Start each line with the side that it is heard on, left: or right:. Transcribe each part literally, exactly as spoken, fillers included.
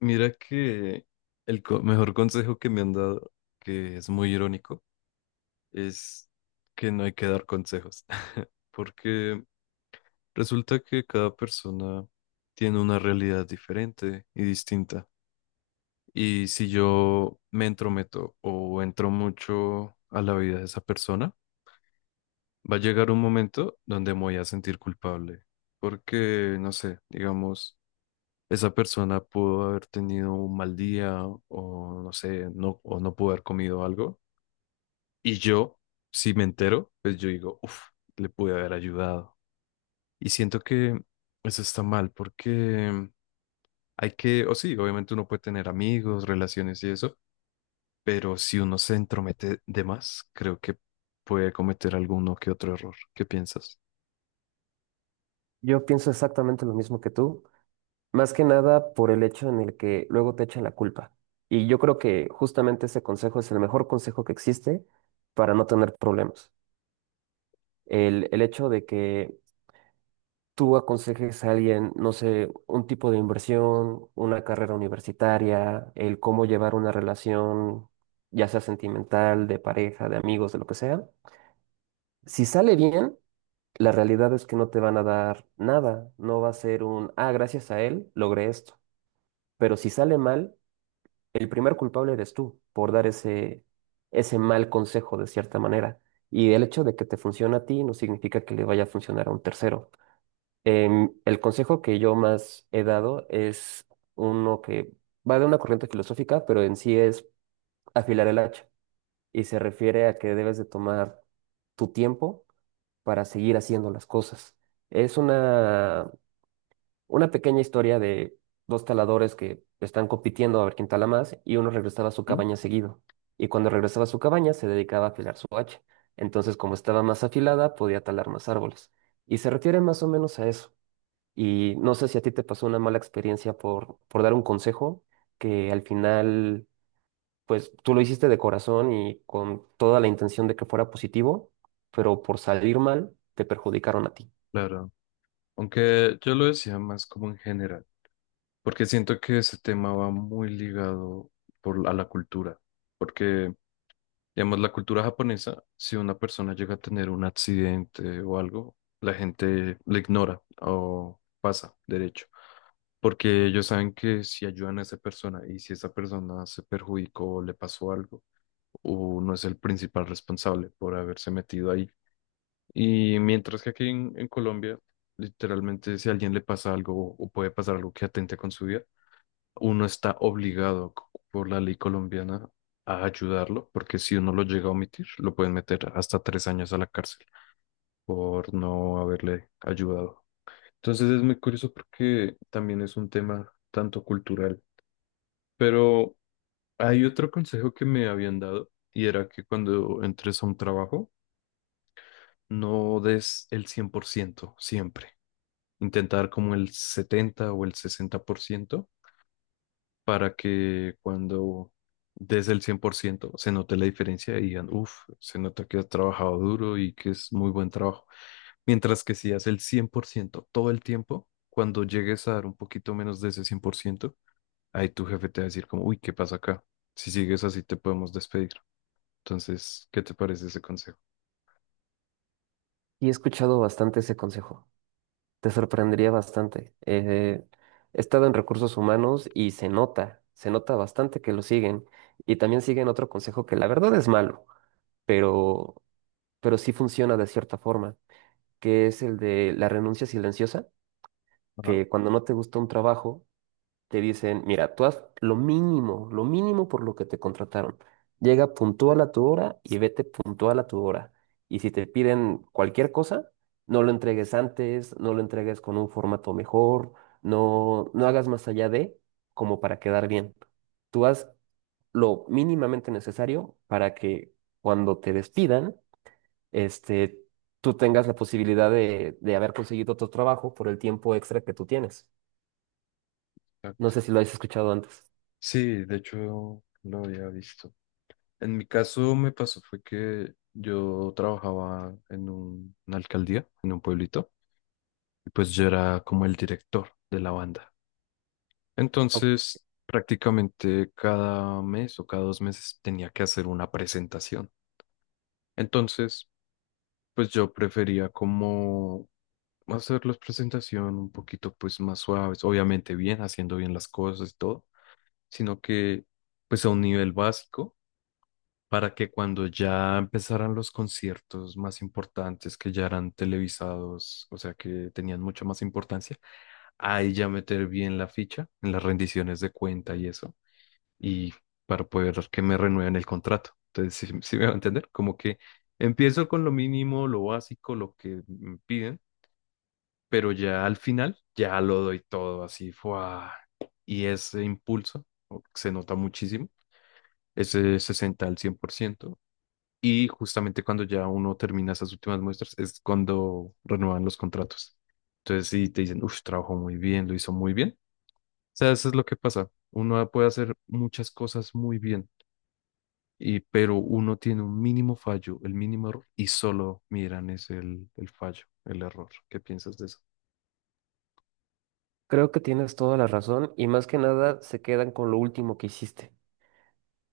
left: Mira que el co- mejor consejo que me han dado, que es muy irónico, es que no hay que dar consejos, porque resulta que cada persona tiene una realidad diferente y distinta. Y si yo me entrometo o entro mucho a la vida de esa persona, va a llegar un momento donde me voy a sentir culpable, porque, no sé, digamos, esa persona pudo haber tenido un mal día o no sé, no, o no pudo haber comido algo. Y yo, si me entero, pues yo digo, uff, le pude haber ayudado. Y siento que eso está mal porque hay que, o sí, obviamente uno puede tener amigos, relaciones y eso, pero si uno se entromete de más, creo que puede cometer alguno que otro error. ¿Qué piensas?
right: Yo pienso exactamente lo mismo que tú, más que nada por el hecho en el que luego te echan la culpa. Y yo creo que justamente ese consejo es el mejor consejo que existe para no tener problemas. El, el hecho de que tú aconsejes a alguien, no sé, un tipo de inversión, una carrera universitaria, el cómo llevar una relación, ya sea sentimental, de pareja, de amigos, de lo que sea. Si sale bien, la realidad es que no te van a dar nada. No va a ser un, ah, gracias a él logré esto. Pero si sale mal, el primer culpable eres tú por dar ese, ese mal consejo de cierta manera. Y el hecho de que te funcione a ti no significa que le vaya a funcionar a un tercero. Em, el consejo que yo más he dado es uno que va de una corriente filosófica, pero en sí es afilar el hacha. Y se refiere a que debes de tomar tu tiempo para seguir haciendo las cosas. Es una una pequeña historia de dos taladores que están compitiendo a ver quién tala más, y uno regresaba a su
left: ¿Mm?
right: cabaña seguido. Y cuando regresaba a su cabaña se dedicaba a afilar su hacha. Entonces, como estaba más afilada, podía talar más árboles. Y se refiere más o menos a eso. Y no sé si a ti te pasó una mala experiencia por, por dar un consejo que al final, pues tú lo hiciste de corazón y con toda la intención de que fuera positivo, pero por salir mal, te perjudicaron a ti.
left: Claro. Aunque yo lo decía más como en general. Porque siento que ese tema va muy ligado por, a la cultura. Porque, digamos, la cultura japonesa, si una persona llega a tener un accidente o algo, la gente le ignora o pasa derecho. Porque ellos saben que si ayudan a esa persona y si esa persona se perjudicó o le pasó algo, uno es el principal responsable por haberse metido ahí. Y mientras que aquí en, en Colombia, literalmente, si a alguien le pasa algo o puede pasar algo que atente con su vida, uno está obligado c- por la ley colombiana a ayudarlo, porque si uno lo llega a omitir, lo pueden meter hasta tres años a la cárcel por no haberle ayudado. Entonces es muy curioso porque también es un tema tanto cultural. Pero hay otro consejo que me habían dado y era que cuando entres a un trabajo, no des el cien por ciento siempre. Intentar como el setenta o el sesenta por ciento, para que cuando des el cien por ciento se note la diferencia y digan, uff, se nota que has trabajado duro y que es muy buen trabajo. Mientras que si haces el cien por ciento todo el tiempo, cuando llegues a dar un poquito menos de ese cien por ciento, ahí tu jefe te va a decir como, uy, ¿qué pasa acá? Si sigues así te podemos despedir. Entonces, ¿qué te parece ese consejo?
right: Y he escuchado bastante ese consejo. Te sorprendería bastante. Eh, he estado en recursos humanos y se nota, se nota bastante que lo siguen. Y también siguen otro consejo que la verdad es malo, pero, pero sí funciona de cierta forma, que es el de la renuncia silenciosa,
left: Ah,
right: que cuando no te gusta un trabajo, te dicen, mira, tú haz lo mínimo, lo mínimo por lo que te contrataron. Llega puntual a tu hora y vete puntual a tu hora. Y si te piden cualquier cosa, no lo entregues antes, no lo entregues con un formato mejor, no, no hagas más allá de como para quedar bien. Tú haz lo mínimamente necesario para que cuando te despidan, este, tú tengas la posibilidad de, de haber conseguido otro trabajo por el tiempo extra que tú tienes. No
left: exacto.
right: sé si lo has escuchado antes.
left: Sí, de hecho lo había visto. En mi caso me pasó fue que yo trabajaba en un- una alcaldía, en un pueblito, y pues yo era como el director de la banda. Entonces, prácticamente cada mes o cada dos meses tenía que hacer una presentación. Entonces, pues yo prefería como hacer las presentaciones un poquito pues más suaves, obviamente bien, haciendo bien las cosas y todo, sino que pues a un nivel básico para que cuando ya empezaran los conciertos más importantes que ya eran televisados, o sea que tenían mucha más importancia, ahí ya meter bien la ficha en las rendiciones de cuenta y eso, y para poder que me renueven el contrato. Entonces, ¿si me va a entender? Como que empiezo con lo mínimo, lo básico, lo que me piden, pero ya al final ya lo doy todo así, ¡fua! Y ese impulso o- se nota muchísimo, ese sesenta al cien por ciento. Y justamente cuando ya uno termina esas últimas muestras es cuando renuevan los contratos. Entonces, si te dicen, uff, trabajó muy bien, lo hizo muy bien, sea, eso es lo que pasa. Uno puede hacer muchas cosas muy bien, y, pero uno tiene un mínimo fallo, el mínimo error, y solo miran es el, el fallo, el error. ¿Qué piensas de eso?
right: Creo que tienes toda la razón, y más que nada se quedan con lo último que hiciste.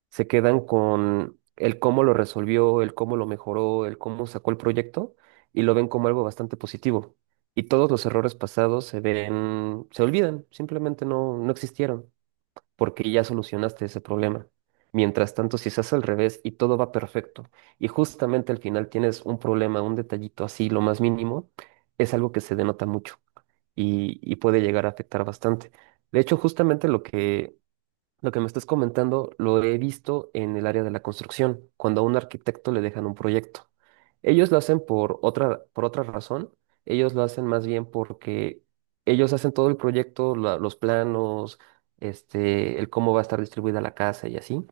right: Se quedan con el cómo lo resolvió, el cómo lo mejoró, el cómo sacó el proyecto, y lo ven como algo bastante positivo. Y todos los errores pasados se ven, se olvidan, simplemente no, no existieron porque ya solucionaste ese problema. Mientras tanto, si se hace al revés y todo va perfecto y justamente al final tienes un problema, un detallito así, lo más mínimo, es algo que se denota mucho y, y puede llegar a afectar bastante. De hecho, justamente lo que, lo que me estás comentando lo he visto en el área de la construcción, cuando a un arquitecto le dejan un proyecto. Ellos lo hacen por otra, por otra razón, ellos lo hacen más bien porque ellos hacen todo el proyecto, la- los planos, este, el cómo va a estar distribuida la casa y así,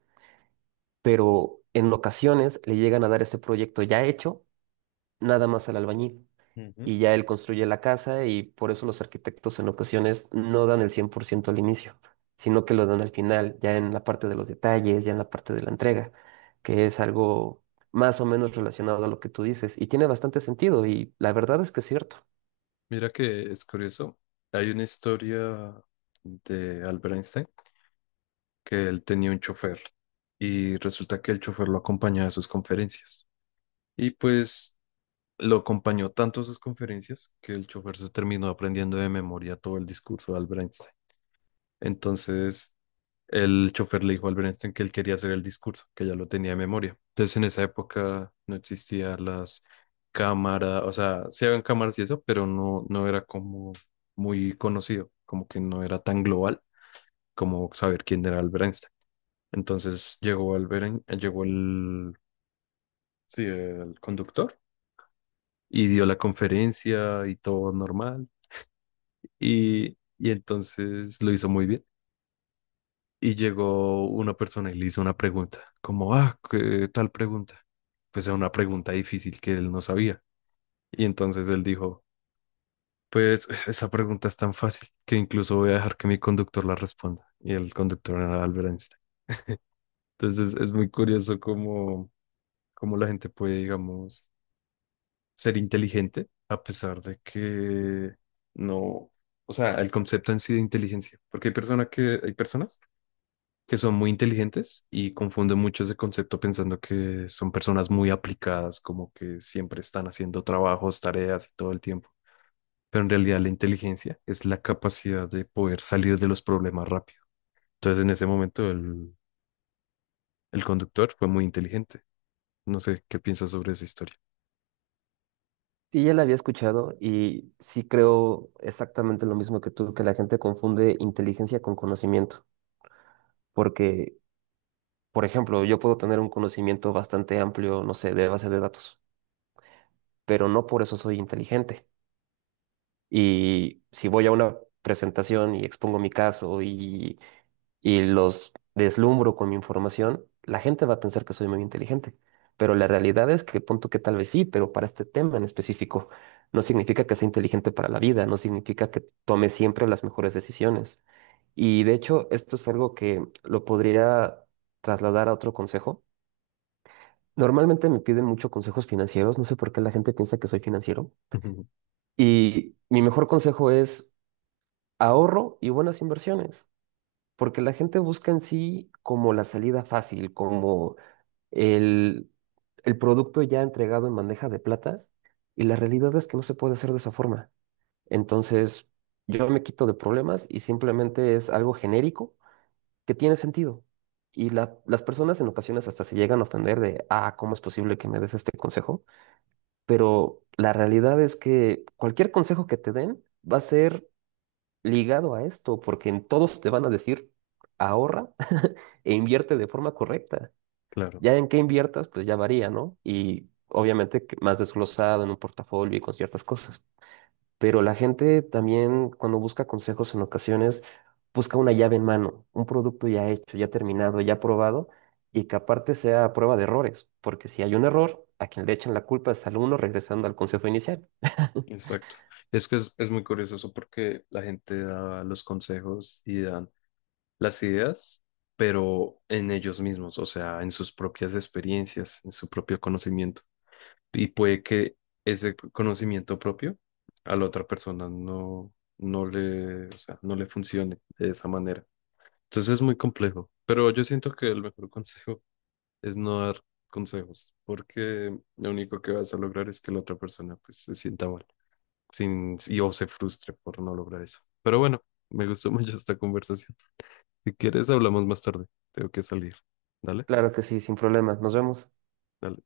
right: pero en ocasiones le llegan a dar ese proyecto ya hecho, nada más al albañil,
left: Ujú.
right: y ya él construye la casa, y por eso los arquitectos en ocasiones no dan el cien por ciento al inicio, sino que lo dan al final, ya en la parte de los detalles, ya en la parte de la entrega, que es algo más o menos relacionado a lo que tú dices y tiene bastante sentido, y la verdad es que es cierto.
left: Mira que es curioso. Hay una historia de Albert Einstein que él tenía un chofer y resulta que el chofer lo acompañaba a sus conferencias. Y pues lo acompañó tanto a sus conferencias que el chofer se terminó aprendiendo de memoria todo el discurso de Albert Einstein. Entonces, el chofer le dijo al Bernstein que él quería hacer el discurso, que ya lo tenía de memoria. Entonces, en esa época no existían las cámaras, o sea, sí habían cámaras y eso, pero no, no era como muy conocido, como que no era tan global como saber quién era el Bernstein. Entonces, llegó al Beren- llegó el, sí, el conductor y dio la conferencia y todo normal. Y, y entonces lo hizo muy bien, y llegó una persona y le hizo una pregunta, como, ah, ¿qué tal pregunta? Pues era una pregunta difícil que él no sabía. Y entonces él dijo, pues esa pregunta es tan fácil que incluso voy a dejar que mi conductor la responda. Y el conductor era Albert Einstein. Entonces es muy curioso cómo, cómo la gente puede, digamos, ser inteligente a pesar de que no, o sea, el concepto en sí de inteligencia, porque hay personas que, hay personas que son muy inteligentes y confunden mucho ese concepto pensando que son personas muy aplicadas, como que siempre están haciendo trabajos, tareas y todo el tiempo. Pero en realidad la inteligencia es la capacidad de poder salir de los problemas rápido. Entonces en ese momento el, el conductor fue muy inteligente. No sé qué piensas sobre esa historia.
right: Sí, ya la había escuchado y sí creo exactamente lo mismo que tú, que la gente confunde inteligencia con conocimiento, porque, por ejemplo, yo puedo tener un conocimiento bastante amplio, no sé, de base de datos, pero no por eso soy inteligente. Y si voy a una presentación y expongo mi caso y, y los deslumbro con mi información, la gente va a pensar que soy muy inteligente. Pero la realidad es que punto que tal vez sí, pero para este tema en específico, no significa que sea inteligente para la vida, no significa que tome siempre las mejores decisiones. Y de hecho, esto es algo que lo podría trasladar a otro consejo. Normalmente me piden mucho consejos financieros, no sé por qué la gente piensa que soy financiero. Y mi mejor consejo es ahorro y buenas inversiones, porque la gente busca en sí como la salida fácil, como el, el producto ya entregado en bandeja de plata, y la realidad es que no se puede hacer de esa forma. Entonces, yo me quito de problemas y simplemente es algo genérico que tiene sentido. Y la- las personas en ocasiones hasta se llegan a ofender de, ah, ¿cómo es posible que me des este consejo? Pero la realidad es que cualquier consejo que te den va a ser ligado a esto, porque en todos te van a decir ahorra e invierte de forma correcta.
left: Claro,
right: Ya en qué inviertas, pues ya varía, ¿no? Y obviamente que más desglosado en un portafolio y con ciertas cosas. Pero la gente también cuando busca consejos en ocasiones busca una llave en mano, un producto ya hecho, ya terminado, ya probado, y que aparte sea a prueba de errores, porque si hay un error, a quien le echan la culpa es al uno, regresando al consejo inicial.
left: exacto. Es que es, es muy curioso eso porque la gente da los consejos y dan las ideas, pero en ellos mismos, o sea, en sus propias experiencias, en su propio conocimiento. Y puede que ese conocimiento propio a la otra persona no, no le, o sea, no le funcione de esa manera. Entonces es muy complejo, pero yo siento que el mejor consejo es no dar consejos, porque lo único que vas a lograr es que la otra persona pues se sienta mal sin, y o se frustre por no lograr eso. Pero bueno, me gustó mucho esta conversación. Si quieres, hablamos más tarde. Tengo que salir. Dale,
right: Claro que sí, sin problemas. Nos vemos.
left: dale.